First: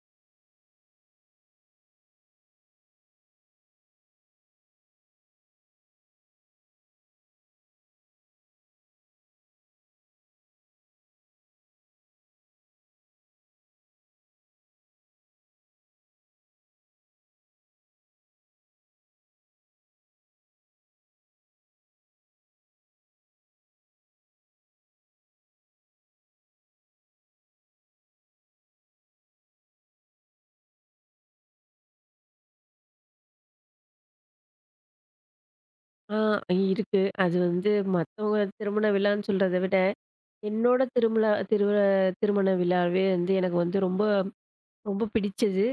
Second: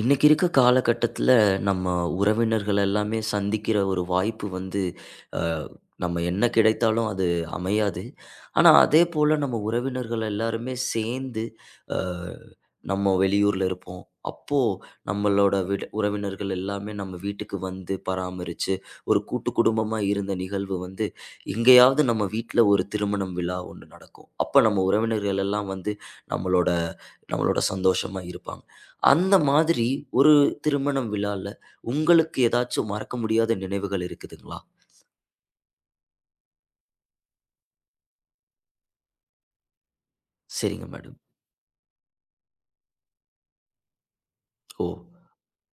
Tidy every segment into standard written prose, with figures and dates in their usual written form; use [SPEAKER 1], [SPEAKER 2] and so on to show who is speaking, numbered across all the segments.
[SPEAKER 1] இன்னைக்கு இருக்க காலகட்டத்துல நம்ம உறவினர்கள் எல்லாமே சந்திக்கிற ஒரு வாய்ப்பு வந்து அஹ், நம்ம என்ன கிடைத்தாலும் அது அமையாது. ஆனா அதே போல நம்ம உறவினர்கள் எல்லாருமே சேர்ந்து அஹ், நம்ம வெளியூர்ல இருப்போம். அப்போ நம்மளோட விட உறவினர்கள் எல்லாமே நம்ம வீட்டுக்கு வந்து பராமரிச்சு ஒரு கூட்டு குடும்பமா இருந்த நிகழ்வு வந்து எங்கேயாவது நம்ம வீட்ல ஒரு திருமணம் விழா ஒன்று நடக்கும். அப்ப நம்ம உறவினர்கள் எல்லாம் வந்து நம்மளோட நம்மளோட சந்தோஷமா இருப்பாங்க. அந்த மாதிரி ஒரு திருமணம் விழால உங்களுக்கு ஏதாச்சும் மறக்க முடியாத நினைவுகள் இருக்குதுங்களா?
[SPEAKER 2] ஆ இருக்கு. அது வந்து மத்தவங்க திருமண விழான்னு சொல்றத விட, என்னோட
[SPEAKER 1] சரிங்க மேடம்.
[SPEAKER 2] திருமலா திரு திருமண விழாவே வந்து எனக்கு வந்து ரொம்ப
[SPEAKER 1] ஓ!
[SPEAKER 2] ரொம்ப பிடிச்சது.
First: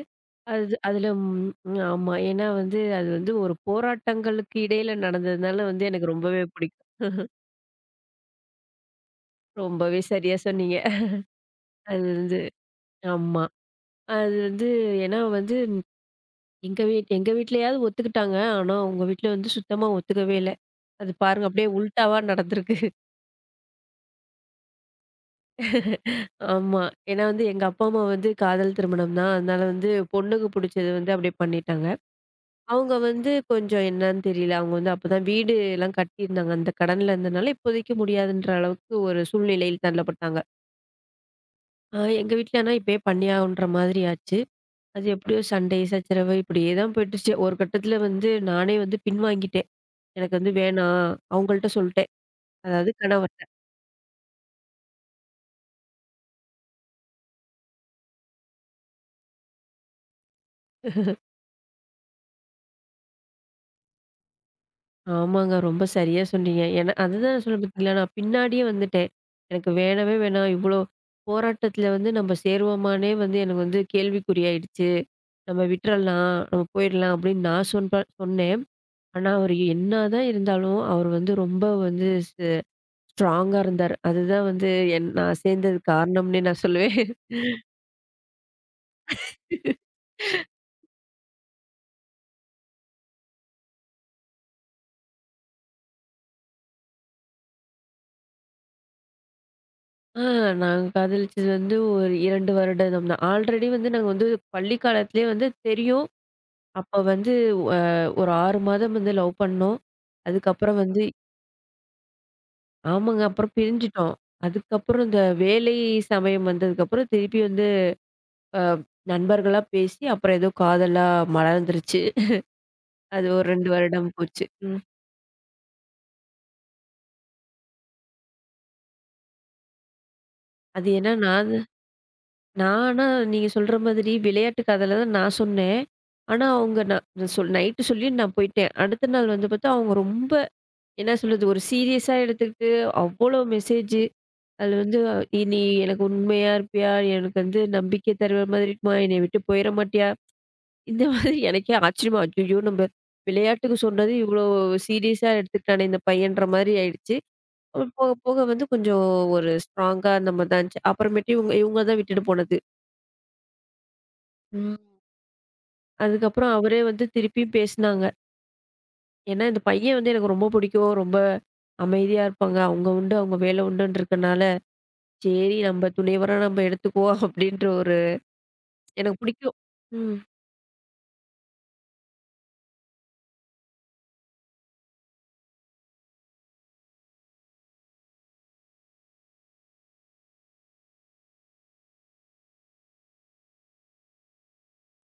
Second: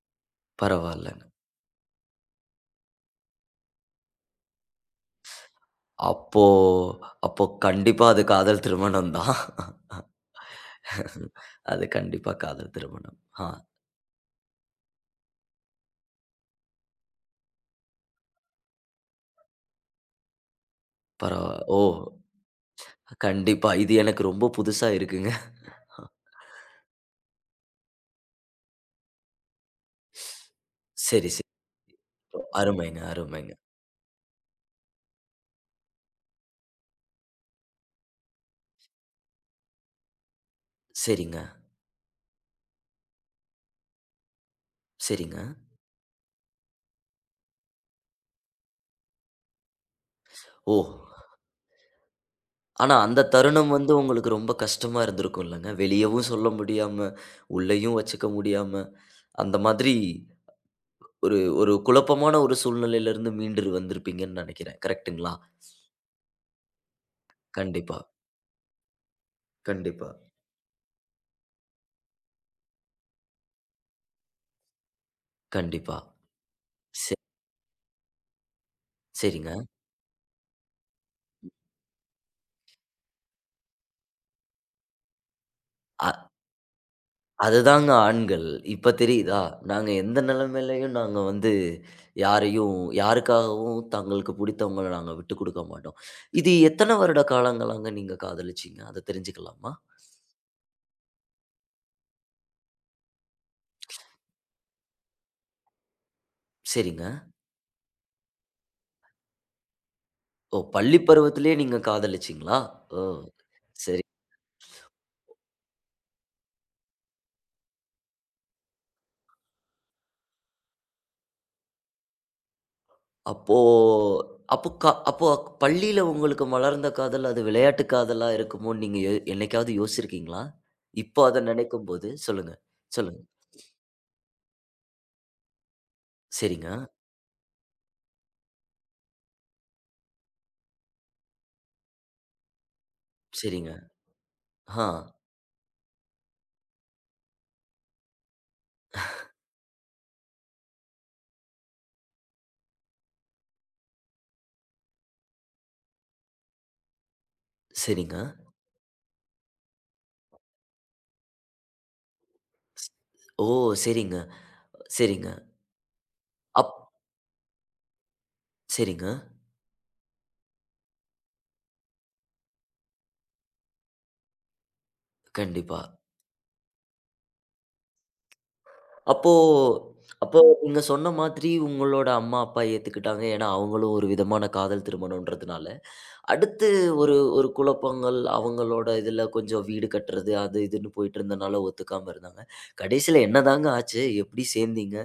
[SPEAKER 2] அது அதுல
[SPEAKER 1] பரவாயில்லங்க.
[SPEAKER 2] ம் ம், ஆமா. ஏன்னா வந்து அது வந்து ஒரு போராட்டங்களுக்கு இடையில நடந்ததுனால வந்து எனக்கு
[SPEAKER 1] அப்போ
[SPEAKER 2] ரொம்பவே பிடிக்கும்.
[SPEAKER 1] அப்போ கண்டிப்பா அது காதல் திருமணம் தான்.
[SPEAKER 2] ரொம்பவே சரியா சொன்னீங்க.
[SPEAKER 1] அது
[SPEAKER 2] அது
[SPEAKER 1] கண்டிப்பா
[SPEAKER 2] வந்து
[SPEAKER 1] காதல் திருமணம்.
[SPEAKER 2] ஆமா.
[SPEAKER 1] ஆ
[SPEAKER 2] அது வந்து ஏன்னா வந்து எங்க வீட்லயாவது ஒத்துக்கிட்டாங்க. ஆனா, உங்க வீட்ல வந்து சுத்தமா ஒத்துக்கவே இல்ல. அது பாருங்க
[SPEAKER 1] பரவா
[SPEAKER 2] அப்படியே
[SPEAKER 1] ஓ!
[SPEAKER 2] உல்டாவா நடந்திருக்கு.
[SPEAKER 1] கண்டிப்பா. இது எனக்கு ரொம்ப புதுசா இருக்குங்க.
[SPEAKER 2] ஆமா. ஏன்னா வந்து எங்க அப்பா, அம்மா வந்து காதல் திருமணம் தான். அதனால வந்து பொண்ணுக்கு புடிச்சது வந்து
[SPEAKER 1] சரி,
[SPEAKER 2] அப்படியே
[SPEAKER 1] சரி.
[SPEAKER 2] பண்ணிட்டாங்க. அவங்க
[SPEAKER 1] அருமைங்க,
[SPEAKER 2] வந்து
[SPEAKER 1] அருமைங்க.
[SPEAKER 2] கொஞ்சம் என்னன்னு தெரியல. அவங்க வந்து அப்பதான் வீடு எல்லாம் கட்டியிருந்தாங்க. அந்த கடன்ல இருந்தனால இப்போதைக்கு முடியாதுன்ற அளவுக்கு ஒரு சூழ்நிலையில் தள்ளப்பட்டாங்க.
[SPEAKER 1] சரிங்க,
[SPEAKER 2] எங்க வீட்ல ஆனா இப்பயே பண்ணியாகணுன்ற மாதிரி ஆச்சு. அது
[SPEAKER 1] சரிங்க.
[SPEAKER 2] எப்படியோ சண்டை, சச்சரவு இப்படியே தான் போயிட்டுச்சு. ஒரு கட்டத்தில வந்து நானே வந்து பின்வாங்கிட்டேன். எனக்கு வந்து
[SPEAKER 1] ஓ!
[SPEAKER 2] வேணாம். அவங்கள்ட்ட சொல்ட்டேன். அதாவது
[SPEAKER 1] ஆனா, அந்த
[SPEAKER 2] கணவர்.
[SPEAKER 1] தருணம் வந்து உங்களுக்கு ரொம்ப கஷ்டமா இருந்திருக்கும் இல்லங்க? வெளியவும் சொல்ல முடியாம, உள்ளேயும் வச்சுக்க முடியாம, அந்த மாதிரி ஒரு ஒரு குழப்பமான ஒரு சூழ்நிலையிலிருந்து மீண்டு வந்திருப்பீங்கன்னு நெனைக்கிறேன். கரெக்ட்டுங்களா?
[SPEAKER 2] ஆமாங்க. ரொம்ப சரியா சொன்னீங்க. ஏன்னா அதுதான் ம். சொன்னேன் பார்த்தீங்களா,
[SPEAKER 1] கண்டிப்பா,
[SPEAKER 2] நான் பின்னாடியே வந்துட்டேன். எனக்கு
[SPEAKER 1] கண்டிப்பா,
[SPEAKER 2] வேணவே வேணாம். இவ்ளோ போராட்டத்துல வந்து நம்ம சேருவோமான்னே வந்து எனக்கு வந்து கேள்விக்குறியாயிடுச்சு. நம்ம
[SPEAKER 1] கண்டிப்பா.
[SPEAKER 2] விட்டுறலாம், நம்ம போயிடலாம்
[SPEAKER 1] சே
[SPEAKER 2] அப்படின்னு நான் சொன்னேன். ஆனா அவரு
[SPEAKER 1] சரிங்க.
[SPEAKER 2] என்னதான் இருந்தாலும், அவர் வந்து ரொம்ப வந்து ஸ்ட்ராங்கா இருந்தாரு. அதுதான் வந்து நான் சேர்ந்ததுக்கு
[SPEAKER 1] அ
[SPEAKER 2] காரணம்னே நான் சொல்லுவேன்.
[SPEAKER 1] அதுதாங்க ஆண்கள். இப்ப தெரியுதா? நாங்க எந்த நிலைமையிலயும் நாங்க வந்து யாரையும் யாருக்காகவும் தங்களுக்கு பிடித்தவங்கள நாங்க விட்டுக் குடுக்க மாட்டோம். இது எத்தன வருட காலங்களாங்க நீங்க காதலிச்சீங்க? அத தெரிஞ்சுக்கலாமா?
[SPEAKER 2] ஆ நாங்க காதலிச்சது வந்து ஒரு 2 வருடம் தான். ஆல்ரெடி வந்து நாங்க வந்து பள்ளி காலத்திலேயே வந்து தெரியும். அப்ப
[SPEAKER 1] சரிங்க.
[SPEAKER 2] வந்து அ ஒரு 6 மாதம் வந்து லவ் பண்ணோம்.
[SPEAKER 1] ஓ!
[SPEAKER 2] அதுக்கப்புறம்
[SPEAKER 1] பள்ளி
[SPEAKER 2] வந்து
[SPEAKER 1] பருவத்திலேயே நீங்க காதலிச்சீங்களா? ஓ!
[SPEAKER 2] ஆமாங்க. அப்புறம்
[SPEAKER 1] சரி.
[SPEAKER 2] பிரிஞ்சுட்டோம். அதுக்கப்புறம் இந்த வேலை சமயம் வந்ததுக்கப்புறம் திருப்பி வந்து அ நண்பர்களா பேசி, அப்புறம் ஏதோ காதலா மலர்ந்துருச்சு. அது ஒரு
[SPEAKER 1] அப்போ
[SPEAKER 2] 2 வருடம் போச்சு.
[SPEAKER 1] அப்போ
[SPEAKER 2] ம்.
[SPEAKER 1] க அப்போ பள்ளியில உங்களுக்கு மலர்ந்த காதல், அது விளையாட்டு காதலா இருக்குமோன்னு நீங்க என்னைக்காவது யோசிச்சிருக்கீங்களா?
[SPEAKER 2] அது ஏன்னா
[SPEAKER 1] இப்போ அத
[SPEAKER 2] நான்
[SPEAKER 1] நினைக்கும்போது சொல்லுங்க,
[SPEAKER 2] நான் ஆனா
[SPEAKER 1] சொல்லுங்க.
[SPEAKER 2] நீங்க சொல்ற மாதிரி விளையாட்டு கதையில தான் நான் சொன்னேன். ஆனா
[SPEAKER 1] சரிங்க,
[SPEAKER 2] அவங்க நான் சொல் நைட்டு சொல்லி நான் போயிட்டேன். அடுத்த நாள் வந்து பார்த்தா, அவங்க ரொம்ப என்ன சொல்றது? ஒரு சீரியஸா எடுத்துக்கிட்டு அவ்வளோ
[SPEAKER 1] சரிங்க.
[SPEAKER 2] மெசேஜ். அது
[SPEAKER 1] ஆ,
[SPEAKER 2] வந்து, "நீ எனக்கு உண்மையா இருப்பியா? எனக்கு வந்து நம்பிக்கை தருவ மாதிரி இருக்குமா? என்னைய விட்டு போயிற மாட்டியா?" இந்த மாதிரி எனக்கே ஆச்சரியமா, "ஐயய்யோ! நம்ம விளையாட்டுக்கு சொன்னது இவ்வளோ சீரியஸா எடுத்துக்கிட்டானே இந்த பையன்ற" மாதிரி ஆயிடுச்சு. அப்புறம் போக
[SPEAKER 1] சரிங்க.
[SPEAKER 2] போக வந்து கொஞ்சம் ஒரு ஸ்ட்ராங்கா அந்த மாதிரி தான் இருந்துச்சு. அப்புறமேட்டு இவங்க இவங்க தான் விட்டுட்டு போனது.
[SPEAKER 1] ஸ் ஓ! சரிங்க,
[SPEAKER 2] ம்.
[SPEAKER 1] சரிங்க.
[SPEAKER 2] அதுக்கப்புறம்
[SPEAKER 1] அப்
[SPEAKER 2] அவரே வந்து திருப்பியும் பேசினாங்க.
[SPEAKER 1] சரிங்க.
[SPEAKER 2] ஏன்னா இந்த பையன் வந்து எனக்கு ரொம்ப பிடிக்கும். ரொம்ப அமைதியா இருப்பாங்க. அவங்க உண்டு, அவங்க வேலை உண்டுன்னு இருக்கனால, "சரி
[SPEAKER 1] கண்டிப்பா.
[SPEAKER 2] நம்ம துணைவரா நம்ம எடுத்துக்குவோம்" அப்படின்ற ஒரு எனக்கு
[SPEAKER 1] அப்போ
[SPEAKER 2] பிடிக்கும். ம்.
[SPEAKER 1] அப்போ நீங்க சொன்ன மாதிரி உங்களோட அம்மா, அப்பா ஏத்துக்கிட்டாங்க. ஏன்னா, அவங்களும் ஒரு விதமான காதல் திருமணம்ன்றதுனால. அடுத்து ஒரு ஒரு குழப்பங்கள், அவங்களோட இதுல கொஞ்சம் வீடு கட்டுறது, அது இதுன்னு போயிட்டுருந்தனால ஒத்துக்காம இருந்தாங்க. கடைசில என்னதாங்க ஆச்சு? எப்படி சேர்ந்தீங்க?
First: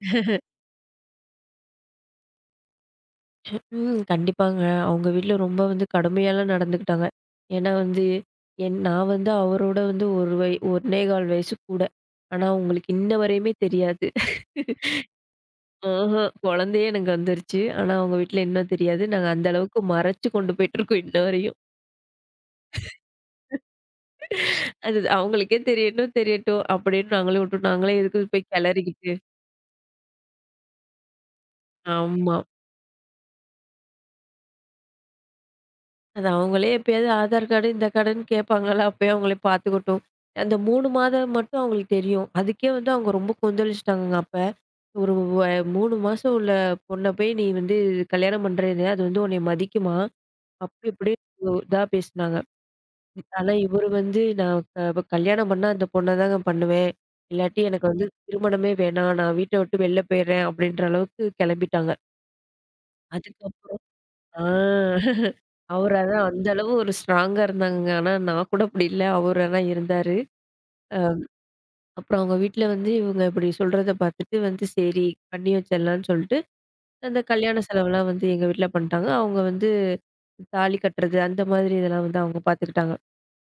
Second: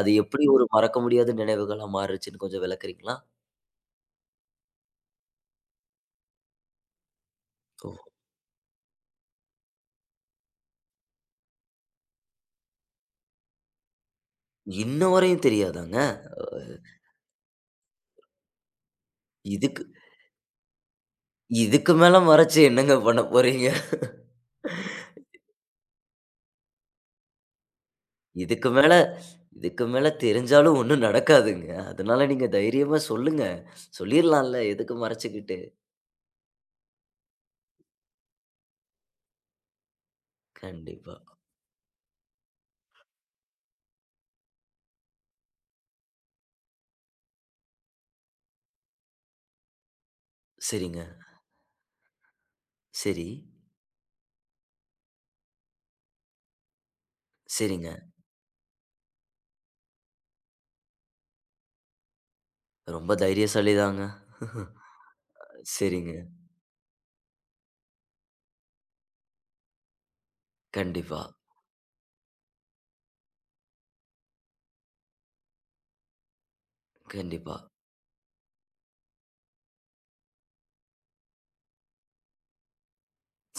[SPEAKER 1] அது எப்படி ஒரு மறக்க முடியாத நினைவுகளா மாறுச்சுன்னு கொஞ்சம் விளக்குறீங்களா?
[SPEAKER 2] ம். கண்டிப்பாங்க. அவங்க வீட்ல ரொம்ப வந்து கடுமையாலாம் நடந்துக்கிட்டாங்க. ஏன்னா
[SPEAKER 1] ஓ!
[SPEAKER 2] வந்து, நான் வந்து அவரோட வந்து 1 1/4 வயசு கூட. ஆனா, அவங்களுக்கு இன்ன வரையுமே தெரியாது.
[SPEAKER 1] இன்ன வரையும் தெரியாதாங்க?
[SPEAKER 2] ம்ஹ்ம்.
[SPEAKER 1] அ
[SPEAKER 2] குழந்தையே எனக்கு வந்துருச்சு. ஆனா, அவங்க வீட்ல இன்னும் தெரியாது. நாங்க அந்த அளவுக்கு
[SPEAKER 1] இதுக்கு
[SPEAKER 2] மறைச்சு கொண்டு போயிட்டுருக்கோம் இன்ன வரையும்.
[SPEAKER 1] இதுக்கு மேல மறைச்சு என்னங்க பண்ண போறீங்க?
[SPEAKER 2] அது அவங்களுக்கே தெரியணும், தெரியட்டும் அப்படின்னு நாங்களே விட்டுட்டோம். நாங்களே எதுக்கு போய்
[SPEAKER 1] இதுக்கு மேல
[SPEAKER 2] கிளறிக்கிட்டு.
[SPEAKER 1] இதுக்கு மேல தெரிஞ்சாலும் ஒண்ணும் நடக்காதுங்க. அதனால
[SPEAKER 2] ஆமா.
[SPEAKER 1] நீங்க தைரியமா சொல்லுங்க. சொல்லிர்லாம்ல, எதுக்கு மறைச்சுக்கிட்டு?
[SPEAKER 2] அது அவங்களே எப்பயாவது ஆதார் கார்டு, இந்த கார்டுன்னு கேட்பாங்களா? அப்பயே அவங்களே பார்த்துக்கட்டும். அந்த 3
[SPEAKER 1] கண்டிப்பா.
[SPEAKER 2] மாதம் மட்டும் அவங்களுக்கு தெரியும். அதுக்கே வந்து அவங்க ரொம்ப கொந்தளிச்சுட்டாங்கங்க அப்ப. ஒரு வ 3 மாசம் உள்ள பொண்ண போய் நீ வந்து கல்யாணம் பண்றேன்னு, அது வந்து உன்னைய மதிக்குமா? அப்படி
[SPEAKER 1] சரிங்க.
[SPEAKER 2] இப்படின்னு இதா பேசினாங்க.
[SPEAKER 1] சரி.
[SPEAKER 2] ஆனா இவரு வந்து நான் க இப்ப கல்யாணம் பண்ணா அந்த பொண்ண தாங்க பண்ணுவேன். இல்லாட்டி எனக்கு
[SPEAKER 1] சரிங்க.
[SPEAKER 2] வந்து திருமணமே வேணாம். நான் வீட்ட விட்டு வெளில போயிடுறேன் அப்படின்ற அளவுக்கு கிளம்பிட்டாங்க.
[SPEAKER 1] ரொம்ப
[SPEAKER 2] அதுக்கப்புறம்
[SPEAKER 1] தைரியசாலிதாங்க.
[SPEAKER 2] ஆ. அவரு
[SPEAKER 1] சரிங்க.
[SPEAKER 2] அதான் அந்த அளவு ஒரு ஸ்ட்ராங்கா இருந்தாங்கங்க. ஆனா நான் கூட அப்படி இல்ல. அவரு ஆனா இருந்தாரு. அ
[SPEAKER 1] கண்டிப்பா,
[SPEAKER 2] அப்புறம் அவங்க வீட்ல வந்து இவங்க இப்படி சொல்றத பார்த்துட்டு வந்து சரி பண்ணி வச்சிடலான்னு சொல்லிட்டு, அந்த
[SPEAKER 1] கண்டிப்பா.
[SPEAKER 2] கல்யாண செலவெல்லாம் வந்து எங்க வீட்ல பண்ணிட்டாங்க. அவங்க வந்து தாலி கட்டுறது அந்த மாதிரி இதெல்லாம் வந்து அவங்க பார்த்துக்கிட்டாங்க.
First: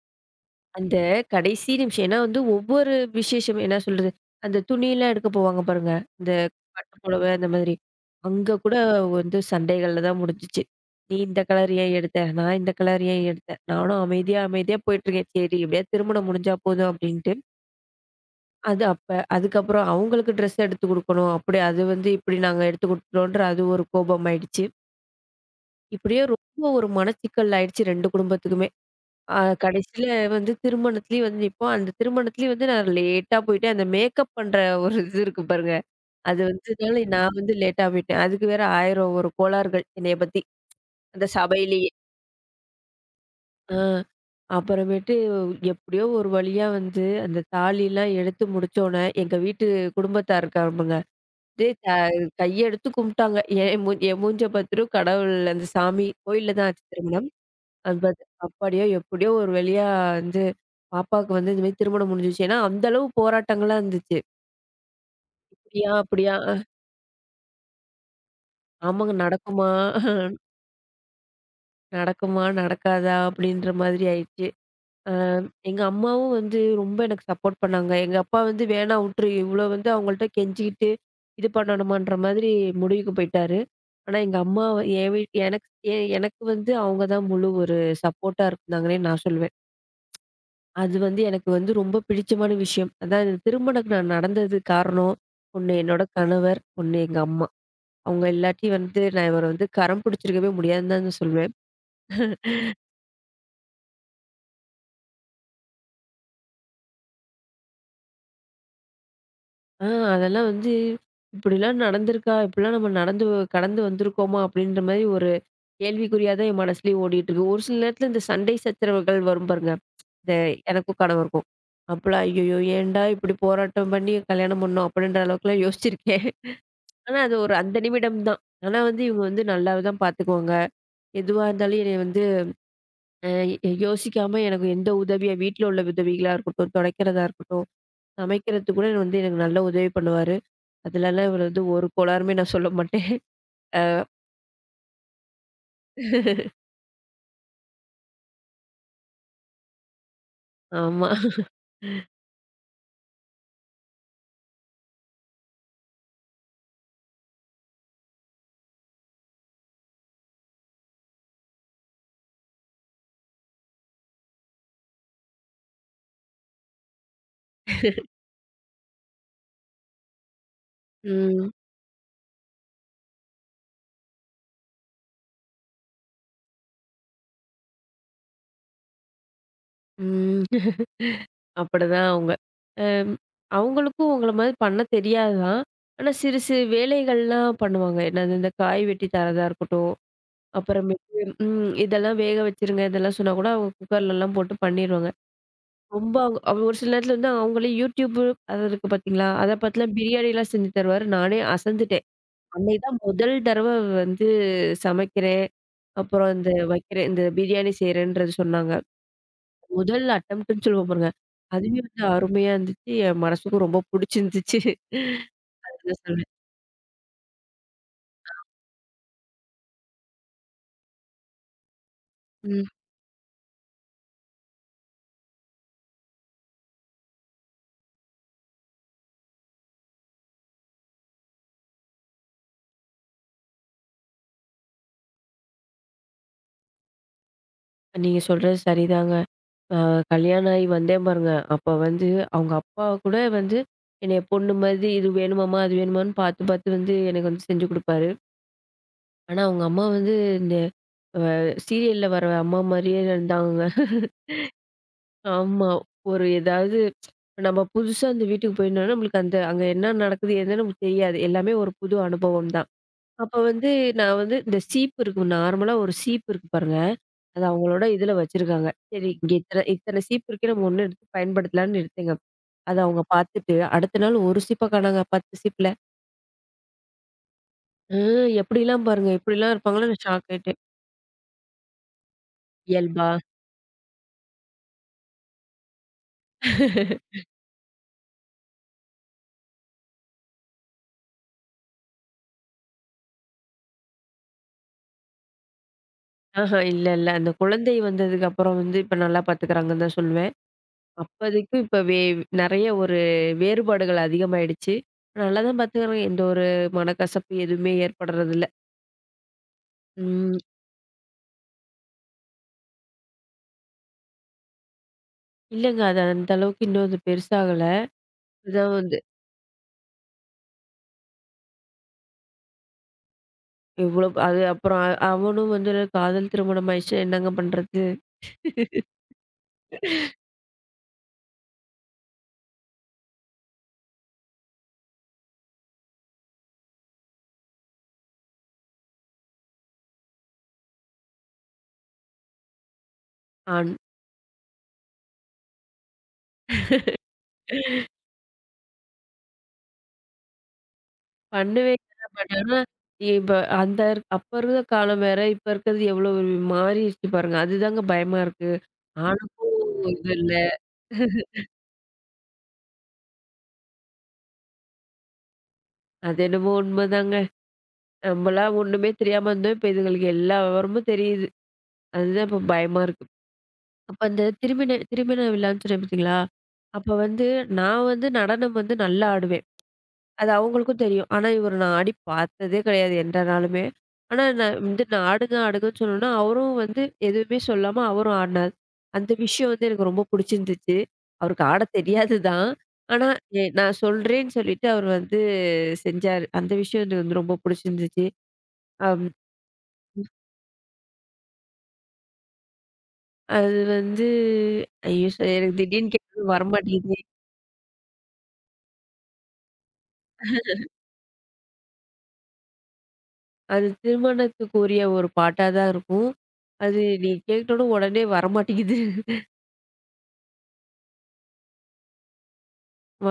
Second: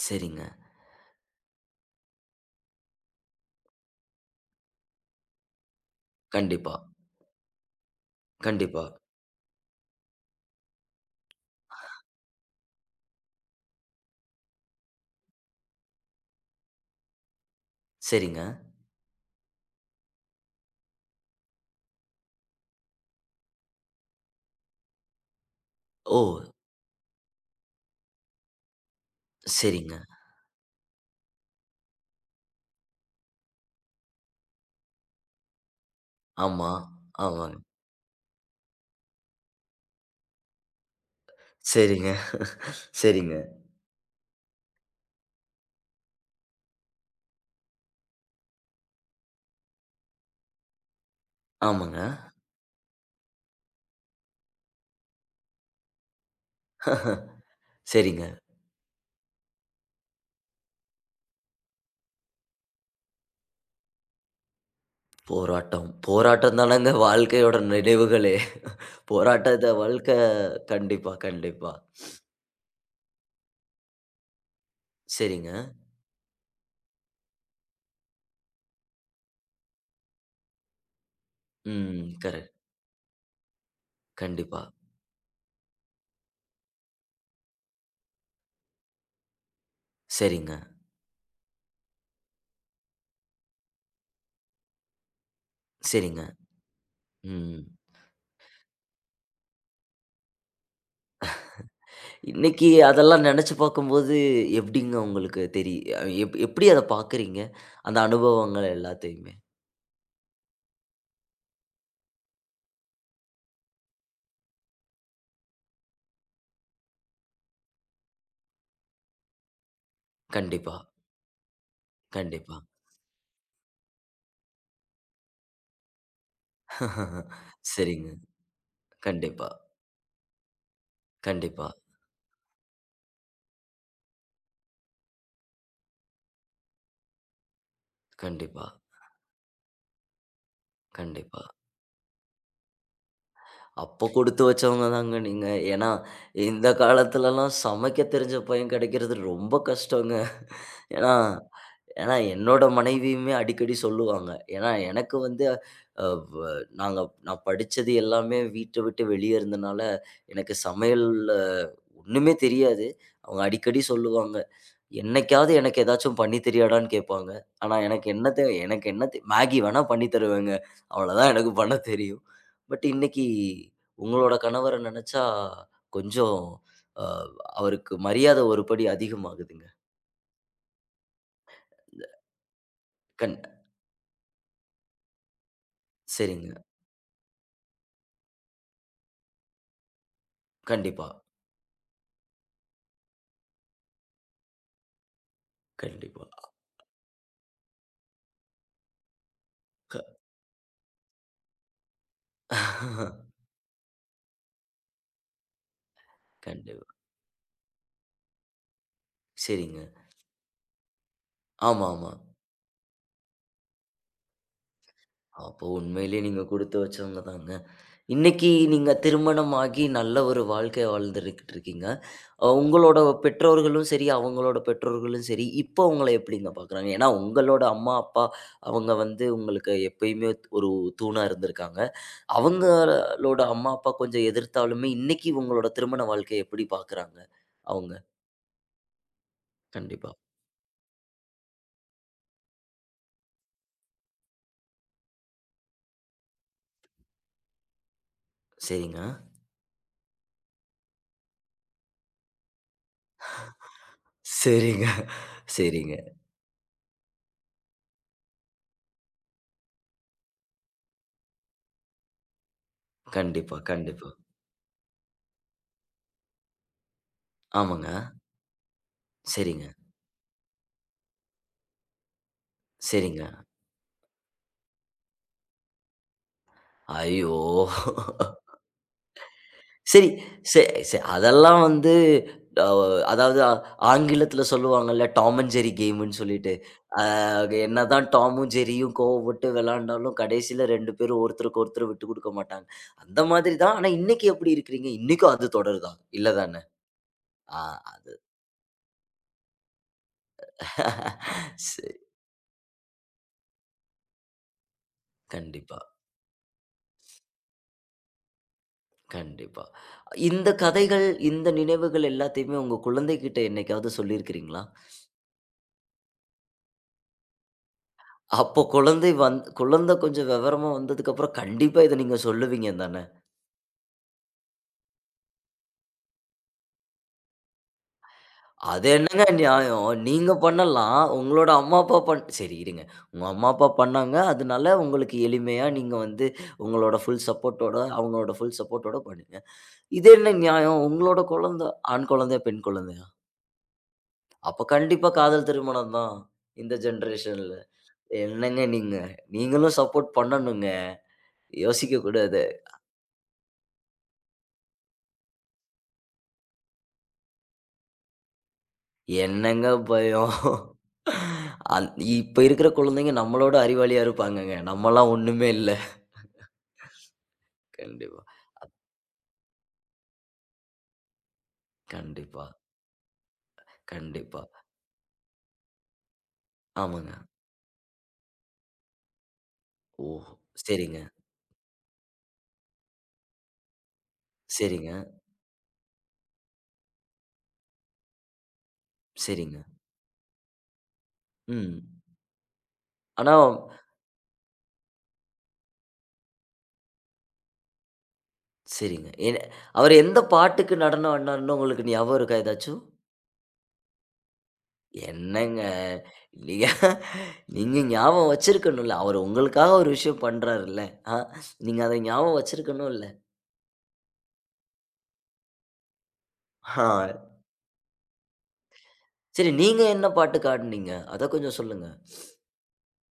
[SPEAKER 1] சரிங்க.
[SPEAKER 2] அந்த கடைசி நிமிஷம் ஏன்னா வந்து ஒவ்வொரு விசேஷம் என்ன சொல்றது, அந்த துணிலாம் எடுக்க போவாங்க பாருங்க. இந்த
[SPEAKER 1] கண்டிப்பா,
[SPEAKER 2] பட்டு புடவை அந்த மாதிரி. அங்க கூட
[SPEAKER 1] கண்டிப்பா.
[SPEAKER 2] வந்து சண்டைகள்ல தான் முடிஞ்சுச்சு. "நீ இந்த கலர் ஏன் எடுத்த? நான் இந்த கலர் ஏன் எடுத்தேன்?" நானும் அமைதியா, அமைதியா போயிட்டுருக்கேன். சரி எப்படியாவது திருமணம் முடிஞ்சா போதும் அப்படின்ட்டு.
[SPEAKER 1] சரிங்க.
[SPEAKER 2] அது அப்ப. அதுக்கப்புறம் அவங்களுக்கு ட்ரெஸ் எடுத்து குடுக்கணும். அப்படி அது வந்து இப்படி நாங்க எடுத்து குடுத்துட்டோன்ற அது ஒரு கோபமாயிடுச்சு.
[SPEAKER 1] ஓ!
[SPEAKER 2] இப்படியே ரொம்ப ஒரு மனச்சிக்கல் ஆயிடுச்சு 2 குடும்பத்துக்குமே.
[SPEAKER 1] சரிங்க.
[SPEAKER 2] கடைசியில வந்து திருமணத்திலயும் வந்து நிப்போம். அந்த திருமணத்திலயும் வந்து நான் லேட்டா போயிட்டேன். அந்த மேக்கப் பண்ற ஒரு இது இருக்கு பாருங்க. அது
[SPEAKER 1] ஆமா,
[SPEAKER 2] வந்ததுனால நான் வந்து
[SPEAKER 1] ஆமாங்க.
[SPEAKER 2] லேட்டா போயிட்டேன். அதுக்கு வேற 1000 ஒரு கோளாறுகள் என்னைய பத்தி. அந்த சபையிலேயே.
[SPEAKER 1] சரிங்க, சரிங்க.
[SPEAKER 2] ஆ. அப்புறமேட்டு எப்படியோ ஒரு வழியா வந்து அந்த தாலிலாம் எடுத்து முடிச்சோனே, எங்க வீட்டு குடும்பத்தார் இருக்காங்கங்க. அப்படியே த
[SPEAKER 1] ஆமாங்க.
[SPEAKER 2] கையெடுத்து கும்பிட்டாங்க. என் மூஞ்ச பாத்துட்டு கடவுள் அந்த சாமி கோயில்ல தான் ஆச்சு திருமணம். அது பாத்து
[SPEAKER 1] சரிங்க.
[SPEAKER 2] அப்பாடியோ! எப்படியோ ஒரு வழியா வந்து பாப்பாவுக்கு வந்து இந்த மாரி திருமணம் முடிஞ்சுருச்சு. ஏன்னா, அந்த அளவு போராட்டங்கள்லாம் இருந்துச்சு.
[SPEAKER 1] போராட்டம்.
[SPEAKER 2] "இப்படியா? அப்படியா?
[SPEAKER 1] போராட்டம் தானங்க வாழ்க்கையோட நினைவுகளே!
[SPEAKER 2] ஆமாங்க நடக்குமா?
[SPEAKER 1] போராட்டத்த வாழ்க்கை கண்டிப்பா, கண்டிப்பா.
[SPEAKER 2] நடக்குமா? நடக்காதா?" அப்படின்ற மாதிரி ஆயிடுச்சு. அ
[SPEAKER 1] சரிங்க.
[SPEAKER 2] எங்க அம்மாவும் வந்து ரொம்ப எனக்கு சப்போர்ட் பண்ணாங்க. எங்க அப்பா வந்து "வேணா உட்ரு. இவ்வளோ வந்து அவங்கள்ட்ட கெஞ்சிக்கிட்டு இது
[SPEAKER 1] ம்.
[SPEAKER 2] பண்ணணுமான்ற" மாதிரி
[SPEAKER 1] கரெக்ட்.
[SPEAKER 2] முடிவுக்கு போயிட்டாரு. ஆனா, எங்க
[SPEAKER 1] கண்டிப்பா.
[SPEAKER 2] அம்மா என் வீட் எனக்கு எனக்கு வந்து அவங்க தான் முழு ஒரு சப்போர்ட்டா இருந்தாங்கன்னே நான் சொல்வேன்.
[SPEAKER 1] சரிங்க,
[SPEAKER 2] அது வந்து எனக்கு வந்து ரொம்ப பிடிச்சமான விஷயம். அதான் இந்த திருமணம் நான் நடந்தது காரணம், ஒண்ணு என்னோட
[SPEAKER 1] சரிங்க.
[SPEAKER 2] கணவர், ஒண்ணு எங்க அம்மா.
[SPEAKER 1] ம்.
[SPEAKER 2] அவங்க இல்லாட்டி வந்து நான் இவர வந்து கரம் பிடிச்சிருக்கவே முடியாதுன்னு தான் சொல்வேன்.
[SPEAKER 1] இன்னைக்கு அதெல்லாம் நெனச்சு பார்க்கும்போது எப்படிங்க உங்களுக்கு தெரி அ எப் எப்படி அத பார்க்குறீங்க? அந்த அனுபவங்கள் எல்லாத்தையுமே.
[SPEAKER 2] ஆ அதெல்லாம் வந்து இப்படிலாம் நடந்திருக்கா? இப்படிலாம் நம்ம நடந்து கடந்து வந்திருக்கோமா? அப்படின்ற மாரி ஒரு கேள்விக்குறியா தான் என் மனசுலயே ஓடிட்டு இருக்கு. ஒரு சில நேரத்துல இந்த சண்டை சச்சரவுகள் வரும் பாருங்க. இந்த
[SPEAKER 1] கண்டிப்பா,
[SPEAKER 2] எனக்கும் கணவருக்கும். அப்பலாம் ஐய்யய்யோ!
[SPEAKER 1] கண்டிப்பா.
[SPEAKER 2] ஏன்டா இப்படி போராட்டம் பண்ணி கல்யாணம் பண்ணோம்? அப்படின்ற அளவுக்குலாம் யோசிச்சிருக்கேன். ஆனா, அது ஒரு அந்த
[SPEAKER 1] சரிங்க.
[SPEAKER 2] நிமிடம் தான். ஆனா வந்து இவங்க வந்து
[SPEAKER 1] கண்டிப்பா,
[SPEAKER 2] நல்லாவே தான் பார்த்துக்குவாங்க. எதுவா
[SPEAKER 1] கண்டிப்பா,
[SPEAKER 2] இருந்தாலும் என்னைய வந்து அ யோசிக்காம எனக்கு எந்த உதவியா வீட்ல உள்ள உதவிகளா இருக்கட்டும், துடைக்கிறதா இருக்கட்டும்,
[SPEAKER 1] கண்டிப்பா,
[SPEAKER 2] சமைக்கிறதுக்கு கூட வந்து எனக்கு நல்ல உதவி பண்ணுவாரு. அதுலலாம்
[SPEAKER 1] கண்டிப்பா.
[SPEAKER 2] இவரு வந்து ஒரு கோளாறுமே நான் சொல்ல மாட்டேன்.
[SPEAKER 1] அப்போ குடுத்து வச்சவங்க தாங்க நீங்க. ஏன்னா, இந்த காலத்துலலாம் சமைக்க தெரிஞ்ச பையன் கெடைக்கிறது ரொம்ப கஷ்டங்க.
[SPEAKER 2] ஆமா.
[SPEAKER 1] ஏன்னா ஏன்னா என்னோட மனைவியுமே அடிக்கடி சொல்லுவாங்க. ஏன்னா எனக்கு வந்து அ வ நாங்க நான் படிச்சது எல்லாமே வீட்ட விட்டு வெளிய இருந்தனால, எனக்கு சமையல்ல ஒண்ணுமே தெரியாது. அவங்க அடிக்கடி சொல்லுவாங்க. என்னைக்காவது எனக்கு ஏதாச்சும் பண்ணி தெரியாடான்னு கேட்பாங்க. ஆனா எனக்கு என்ன மேகி வேணா பண்ணி தருவேங்க. அவ்வளோதான்
[SPEAKER 2] ம்.
[SPEAKER 1] எனக்கு பண்ண தெரியும். பட் இன்னைக்கு உங்களோட கணவர நெனச்சா கொஞ்சம் அ அவருக்கு மரியாதை ஒரு படி அதிகமாகுதுங்க.
[SPEAKER 2] ம். அப்படிதான் அவங்க. அம்
[SPEAKER 1] கண்
[SPEAKER 2] அவங்களுக்கும் உங்கள மாரி பண்ண தெரியாது தான். ஆனா சிறு
[SPEAKER 1] சரிங்க.
[SPEAKER 2] சிறு வேலைகள்லாம் பண்ணுவாங்க. என்னது இந்த காய் வெட்டி தரதா இருக்கட்டும்.
[SPEAKER 1] கண்டிப்பா.
[SPEAKER 2] அப்புறமேட்டு இதெல்லாம் வேக வச்சுருங்க. இதெல்லாம் சொன்னா கூட அவங்க குக்கர்லலாம் போட்டு பண்ணிருவாங்க. ரொம்ப
[SPEAKER 1] கண்டிப்பா.
[SPEAKER 2] அவங்க ஒரு சில நேரத்துல வந்து அவங்களே YouTube அது இருக்கு பார்த்தீங்களா? அத
[SPEAKER 1] க
[SPEAKER 2] பார்த்துலாம் பிரியாணிலாம் செஞ்சு தருவாரு. நானே அசந்துட்டேன். அன்னைக்கு தான் முதல் தடவ வந்து சமைக்கிறேன். அப்புறம் இந்த
[SPEAKER 1] கண்டிப்பா.
[SPEAKER 2] வைக்கிறேன். இந்த பிரியாணி செய்றேன்றது சொன்னாங்க.
[SPEAKER 1] சரிங்க.
[SPEAKER 2] முதல் அட்டம்ப்ட்ன்னு சொல்லுவோம் பாருங்க. அதுவே
[SPEAKER 1] ஆமா,
[SPEAKER 2] வந்து
[SPEAKER 1] ஆமா.
[SPEAKER 2] அருமையா இருந்துச்சு. என் மனசுக்கும் ரொம்ப புடிச்சிருந்துச்சு.
[SPEAKER 1] அப்போ
[SPEAKER 2] அதான்
[SPEAKER 1] உண்மையிலேயே
[SPEAKER 2] சொல்வேன்.
[SPEAKER 1] நீங்க குடுத்து வச்சவங்க தாங்க. இன்னைக்கு நீங்க திருமணமாகி நல்ல ஒரு வாழ்க்கை வாழ்ந்துகிட்டு இருக்கீங்க.
[SPEAKER 2] ம்.
[SPEAKER 1] உங்களோட பெற்றோர்களும் சரி, அவங்களோட பெற்றோர்களும் சரி, இப்போ உங்கள எப்படிங்க பார்க்குறாங்க? ஏன்னா உங்களோட அம்மா, அப்பா அவங்க வந்து உங்களுக்கு எப்பயுமே ஒரு தூணா இருந்திருக்காங்க. அவங்களோட அம்மா, அப்பா கொஞ்சம் எதிர்த்தாலுமே இன்னைக்கு உங்களோட திருமண வாழ்க்கைய எப்படி பார்க்குறாங்க அவங்க?
[SPEAKER 2] நீங்க சொல்றது சரிதாங்க. அ
[SPEAKER 1] கண்டிப்பா.
[SPEAKER 2] கல்யாணம் ஆகி வந்தேன் பாருங்க. அப்ப வந்து அவங்க அப்பா கூட வந்து என்னைய பொண்ணு மாதிரி இது வேணுமாம்மா, அது வேணுமான்னு பார்த்து பார்த்து வந்து எனக்கு வந்து செஞ்சு குடுப்பாரு.
[SPEAKER 1] சரிங்க.
[SPEAKER 2] ஆனா அவங்க அம்மா வந்து இந்த அ சீரியல்ல வர அம்மா மாரியே இருந்தாங்கங்க.
[SPEAKER 1] சரிங்க,
[SPEAKER 2] ஆமா.
[SPEAKER 1] சரிங்க.
[SPEAKER 2] ஒரு ஏதாவது இப்ப நம்ம புதுசா அந்த வீட்டுக்கு போயிருந்தோம்னா, நம்மளுக்கு அந்த அங்க என்ன நடக்குது ஏதுன்னு நமக்கு தெரியாது. எல்லாமே ஒரு புது அனுபவம் தான். அப்ப
[SPEAKER 1] கண்டிப்பா,
[SPEAKER 2] வந்து
[SPEAKER 1] கண்டிப்பா.
[SPEAKER 2] நான் வந்து இந்த சீப்பு இருக்கும். நார்மலா ஒரு சீப்பு இருக்கு பாருங்க. அது அவங்களோட
[SPEAKER 1] ஆமாங்க.
[SPEAKER 2] இதுல வச்சிருக்காங்க. சரி இங்க இத்தன
[SPEAKER 1] சரிங்க,
[SPEAKER 2] இத்தன சீப்பு இருக்கு. நம்ம ஒண்ணு எடுத்து பயன்படுத்தலாம்ன்னு எடுத்தேங்க. அத அவங்க
[SPEAKER 1] சரிங்க.
[SPEAKER 2] பார்த்துட்டு, அடுத்த நாள் ஒரு சீப்ப காணாங்க 10 சீப்புல.
[SPEAKER 1] ஐயோ!
[SPEAKER 2] அ எப்படிலாம் பாருங்க, இப்படிலாம் இருப்பாங்கன்னு நான்
[SPEAKER 1] சரி,
[SPEAKER 2] ஷாக் ஆயிட்டேன்.
[SPEAKER 1] செ செ அதெல்லாம் வந்து அ
[SPEAKER 2] இயல்பா?
[SPEAKER 1] அதாவது ஆங்கிலத்தில சொல்லுவாங்கல்ல, டாம் அண்ட் ஜெர்ரி கேம்ன்னு சொல்லிட்டு. அ என்னதான் டாமும், ஜெர்ரியும் கோவப்பட்டு விளையாண்டாலும், கடைசியில 2 பேரும் ஒருத்தருக்கு ஒருத்தர் விட்டு குடுக்க மாட்டாங்க. அந்த மாதிரி தான். ஆனா இன்னைக்கு எப்படி இருக்கிறீங்க? இன்னைக்கும் அது தொடருதா? இல்ல
[SPEAKER 2] ஆஹா
[SPEAKER 1] தானே?
[SPEAKER 2] இல்ல, இல்ல. அந்த
[SPEAKER 1] ஆ
[SPEAKER 2] குழந்தை
[SPEAKER 1] அது
[SPEAKER 2] வந்ததுக்கு அப்புறம் வந்து இப்ப நல்லா பார்த்துக்கிறாங்கன்னு தான் சொல்லுவேன். அப்போதைக்கும் இப்ப
[SPEAKER 1] சரி.
[SPEAKER 2] வே நெறைய ஒரு வேறுபாடுகள் அதிகமாயிடுச்சு. நல்லா தான்
[SPEAKER 1] கண்டிப்பா,
[SPEAKER 2] பார்த்துக்கிறாங்க. எந்த ஒரு மனக்கசப்பு எதுவுமே ஏற்படுறதில்ல.
[SPEAKER 1] கண்டிப்பா.
[SPEAKER 2] ம்.
[SPEAKER 1] இந்த கதைகள், இந்த நினைவுகள் எல்லாத்தையுமே உங்க குழந்தைகிட்ட என்னைக்காவது சொல்லியிருக்கிறீங்களா?
[SPEAKER 2] இல்லங்க. அது அந்த அளவுக்கு இன்னும் அது பெருசாகல.
[SPEAKER 1] அப்போ
[SPEAKER 2] அதான் வந்து
[SPEAKER 1] குழந்தை கொஞ்சம் விவரமா வந்ததுக்கப்புறம் கண்டிப்பா இத நீங்க சொல்லுவீங்க தானே!
[SPEAKER 2] இவ்ளோ அது அப்புறம் அவனும் வந்து காதல் திருமணம் ஆயிடுச்சுன்னா என்னங்க பண்றது?
[SPEAKER 1] அது என்னங்க நியாயம்? நீங்க பண்ணலாம். உங்களோட அம்மா, அப்பா சரி இருங்க. உங்க அம்மா, அப்பா பண்ணாங்க. அதனால உங்களுக்கு எளிமையா நீங்க வந்து உங்களோட ஃபுல் சப்போர்ட்டோட அவங்களோட ஃபுல் சப்போர்ட்டோட பண்ணீங்க. இது என்ன நியாயம்? உங்களோட குழந்தை ஆண் குழந்தையா? பெண் குழந்தையா?
[SPEAKER 2] அன்
[SPEAKER 1] அப்ப கண்டிப்பா காதல் திருமணம் தான். இந்த ஜெனரேஷன்ல. என்னங்க நீங்க? நீங்களும் சப்போர்ட் பண்ணணுங்க.
[SPEAKER 2] பண்ணவே பட்
[SPEAKER 1] யோசிக்கக்கூடாது.
[SPEAKER 2] ஆனா இப்ப அந்த அப்ப இருந்த காலம் வேற, இப்ப இருக்கிறது எவ்ளோ மாறிடுச்சு பாருங்க. அதுதாங்க பயமா இருக்கு. ஆணுக்கும்
[SPEAKER 1] என்னங்க
[SPEAKER 2] இது இல்ல.
[SPEAKER 1] பயம்? அந் இப்ப இருக்கிற குழந்தைங்க நம்மளோட அறிவாளியா இருப்பாங்கங்க. நம்மலாம் ஒண்ணுமே இல்ல.
[SPEAKER 2] அது என்னமோ உண்மதாங்க.
[SPEAKER 1] கண்டிப்பா,
[SPEAKER 2] நம்மலாம் ஒண்ணுமே தெரியாம இருந்தோம். இப்ப இதுங்களுக்கு எல்லா விவரமும் தெரியுது. அதுதான் இப்ப
[SPEAKER 1] கண்டிப்பா,
[SPEAKER 2] பயமா இருக்கு. அப்ப அந்த
[SPEAKER 1] கண்டிப்பா.
[SPEAKER 2] திருமண திருமண விழான்னு சொன்னேன் பார்த்தீங்களா? அப்ப
[SPEAKER 1] ஆமாங்க.
[SPEAKER 2] வந்து நான் வந்து நடனம் வந்து நல்லா ஆடுவேன்.
[SPEAKER 1] ஓ!
[SPEAKER 2] அது அவங்களுக்கும்
[SPEAKER 1] சரிங்க,
[SPEAKER 2] தெரியும். ஆனா, இவர நான் ஆடி பார்த்ததே கிடையாது என்றனாலுமே. ஆனா, நான் வந்து
[SPEAKER 1] சரிங்க,
[SPEAKER 2] நான் ஆடுங்க, ஆடுங்கன்னு சொன்னோனே, அவரும் வந்து எதுவுமே சொல்லாம அவரும் ஆடுனாரு. அந்த விஷயம்
[SPEAKER 1] சரிங்க.
[SPEAKER 2] வந்து எனக்கு ரொம்ப புடிச்சிருந்துச்சு. அவருக்கு ஆட
[SPEAKER 1] ம்.
[SPEAKER 2] தெரியாது தான். ஆனா,
[SPEAKER 1] ஆனா
[SPEAKER 2] நான் சொல்றேன்னு சொல்லிட்டு அவர் வந்து செஞ்சாரு. அந்த விஷயம் எனக்கு வந்து ரொம்ப புடிச்சிருந்துச்சு. அம்
[SPEAKER 1] சரிங்க. அவரு எந்த பாட்டுக்கு நடனம் ஆடுனாருன்னு உங்களுக்கு ஞாபகம் இருக்கா ஏதாச்சும்?
[SPEAKER 2] அது வந்து ஐயோ! எனக்கு
[SPEAKER 1] என்னங்க,
[SPEAKER 2] திடீர்னு கேட்டதும்
[SPEAKER 1] நீங்க
[SPEAKER 2] வரமாட்டேங்குதே.
[SPEAKER 1] நீங்க ஞாபகம் வச்சிருக்கணும்ல. அவரு உங்களுக்காக ஒரு விஷயம் பண்றாருல்ல. ஆ, நீங்க அத ஞாபகம் வச்சிருக்கணும்ல.
[SPEAKER 2] அது திருமணத்துக்குரிய ஒரு பாட்டா தான் இருக்கும். அது
[SPEAKER 1] ஆ.
[SPEAKER 2] நீ கேட்டோனே உடனே வரமாட்டேங்குது.
[SPEAKER 1] சரி, நீங்க என்ன பாட்டுக்கு ஆடுனீங்க? அத கொஞ்சம் சொல்லுங்க.
[SPEAKER 2] வ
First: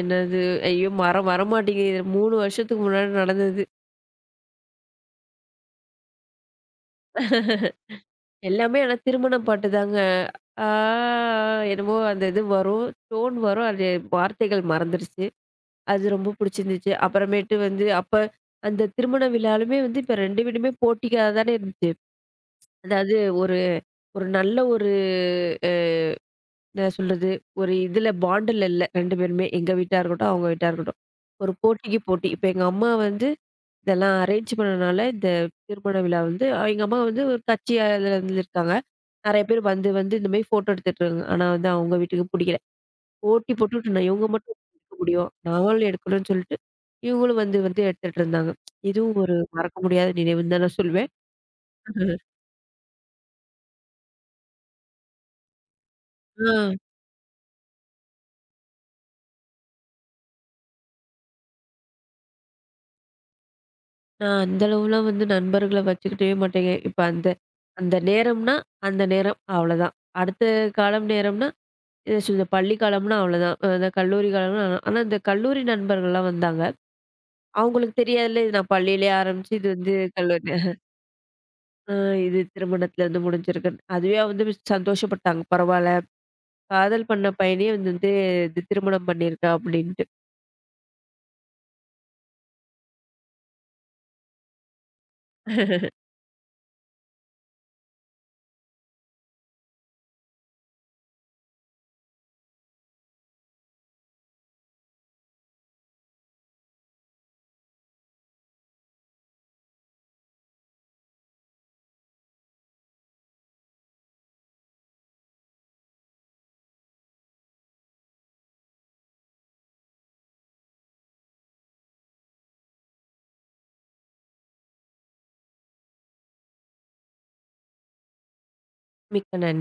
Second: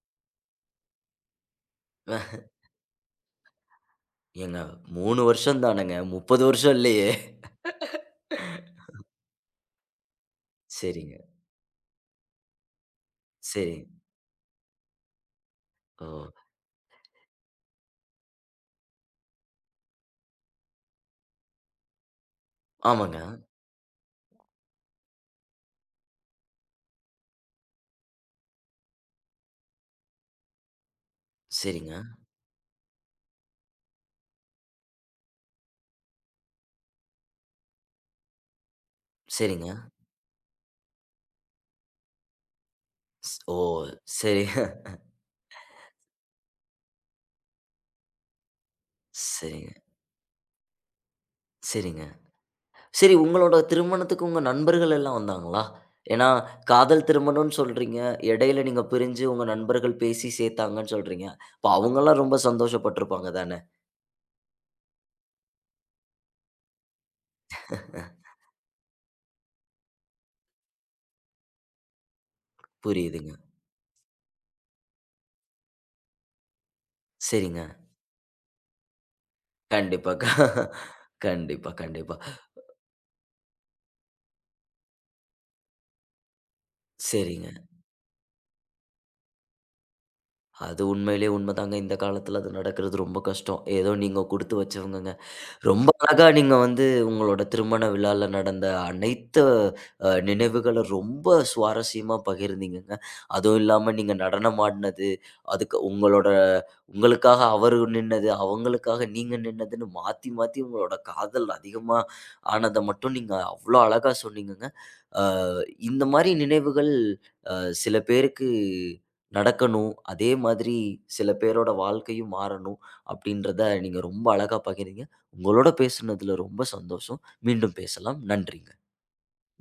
[SPEAKER 2] என்னது? ஐயோ! வரமாட்டேங்குது. 3
[SPEAKER 1] அஹ்,
[SPEAKER 2] வருஷத்துக்கு முன்னாடி நடந்தது.
[SPEAKER 1] ஏங்க 3 வருஷம் தானங்க. 30 வருஷம் இல்லையே!
[SPEAKER 2] எல்லாமே ஆனா திருமண பாட்டு தாங்க. ஆ
[SPEAKER 1] சரிங்க.
[SPEAKER 2] என்னமோ அந்த இது வரும். டோன் வரும்.
[SPEAKER 1] சரி.
[SPEAKER 2] அது வார்த்தைகள் மறந்துருச்சு. அது
[SPEAKER 1] ஓ!
[SPEAKER 2] ரொம்ப புடிச்சிருந்துச்சு. அப்புறமேட்டு வந்து அப்ப அந்த திருமண விழாலுமே வந்து இப்ப 2 வீடுமே போட்டிக்கா தானே இருந்துச்சு. அதாவது
[SPEAKER 1] ஆமாங்க.
[SPEAKER 2] ஒரு ஒரு நல்ல ஒரு அ என்ன சொல்றது? ஒரு இதுல பாண்டுல இல்ல 2 பேருமே. எங்க வீட்டா இருக்கட்டும், அவங்க வீட்டா இருக்கட்டும். ஒரு
[SPEAKER 1] சரிங்க,
[SPEAKER 2] போட்டிக்கு போட்டி. இப்ப எங்க அம்மா வந்து இதெல்லாம் அரேஞ்ச் பண்ணனால, இந்த திருமண விழா வந்து எங்க அம்மா வந்து ஒரு கட்சி அதுல இருந்திருக்காங்க. நெறைய பேர்
[SPEAKER 1] சரிங்க.
[SPEAKER 2] வந்து வந்து இந்த மாரி ஃபோட்டோ எடுத்துட்டாங்க. ஆனா வந்து அவங்க வீட்டுக்கு புடிக்கல.
[SPEAKER 1] ஸ்
[SPEAKER 2] போட்டி
[SPEAKER 1] ஓ!
[SPEAKER 2] போட்டுட்டு நான் இவங்க
[SPEAKER 1] சரி.
[SPEAKER 2] மட்டும் எடுக்க முடியும். நாங்களும் எடுக்கணும்னு சொல்லிட்டு, இவங்களும் வந்து வந்து எடுத்துட்டு இருந்தாங்க. இதுவும் ஒரு
[SPEAKER 1] சரிங்க,
[SPEAKER 2] மறக்க முடியாத நினைவுன்னு தான் நான் சொல்வேன்.
[SPEAKER 1] சரிங்க. சரி உங்களோட திருமணத்துக்கு உங்க நண்பர்கள் எல்லாம் வந்தாங்களா? ஏன்னா,
[SPEAKER 2] ஆ
[SPEAKER 1] காதல் திருமணம்னு சொல்றீங்க. இடையில நீங்க பிரிஞ்சு உங்க நண்பர்கள் பேசி சேர்த்தாங்கன்னு சொல்றீங்க. அப்ப அவங்கலாம் ரொம்ப சந்தோஷப்பட்டுருப்பாங்க தானே?
[SPEAKER 2] நான் அந்த அளவுலாம் வந்து நண்பர்கள வச்சுக்கிட்டவே மாட்டேங்க. இப்ப அந்த அந்த நேரம்னா, அந்த நேரம் அவ்வளோதான். அடுத்த காலம் நேரம்னா இல்ல, இந்த பள்ளி காலம்னா
[SPEAKER 1] புரியுதுங்க.
[SPEAKER 2] அவ்வளோதான். அந்த கல்லூரி காலம்னா ஆனா இந்த கல்லூரி நண்பர்கள்லாம் வந்தாங்க.
[SPEAKER 1] சரிங்க.
[SPEAKER 2] அவங்களுக்கு தெரியாதுல்ல இது நான் பள்ளியிலே ஆரம்பிச்சு இது வந்து
[SPEAKER 1] கண்டிப்பா.
[SPEAKER 2] கல்லூரி
[SPEAKER 1] கண்டிப்பா,
[SPEAKER 2] அ
[SPEAKER 1] கண்டிப்பா.
[SPEAKER 2] இது திருமணத்துல வந்து முடிஞ்சிருக்குன்னு. அதுவே வந்து சந்தோஷப்பட்டாங்க. பரவால்ல, காதல் பண்ண
[SPEAKER 1] சரிங்க.
[SPEAKER 2] பையனே வந்து வந்து இது திருமணம் பண்ணியிருக்கா அப்படின்ட்டு.
[SPEAKER 1] அது உண்மையிலேயே உண்மதாங்க. இந்த காலத்துல அது நடக்கிறது ரொம்ப கஷ்டம். ஏதோ நீங்க குடுத்து வச்சவங்கங்க. ரொம்ப அழகா நீங்க வந்து உங்களோட திருமண விழால நடந்த அனைத்து நினைவுகள ரொம்ப சுவாரஸ்யமா பகிர்ந்தீங்கங்க. அதுவும் இல்லாம நீங்க நடனம் ஆடுனது, அதுக்கு உங்களோட உங்களுக்காக அவரு நின்னது, அவங்களுக்காக நீங்க நின்னதுன்னு மாத்தி, மாத்தி உங்களோட காதல் அதிகமா ஆனத மட்டும் நீங்க அவ்ளோ அழகா சொன்னீங்கங்க. அ இந்த மாரி நினைவுகள் அ சில பேருக்கு நடக்கணும். அதே மாதிரி சில பேரோட வாழ்க்கையும் மாறணும். அப்படின்றத நீங்க ரொம்ப அழகா பகிர்ந்தீங்க. உங்களோட பேசுனதுல ரொம்ப சந்தோஷம். மீண்டும் பேசலாம். நன்றிங்க.
[SPEAKER 2] மிக்க நன்றி.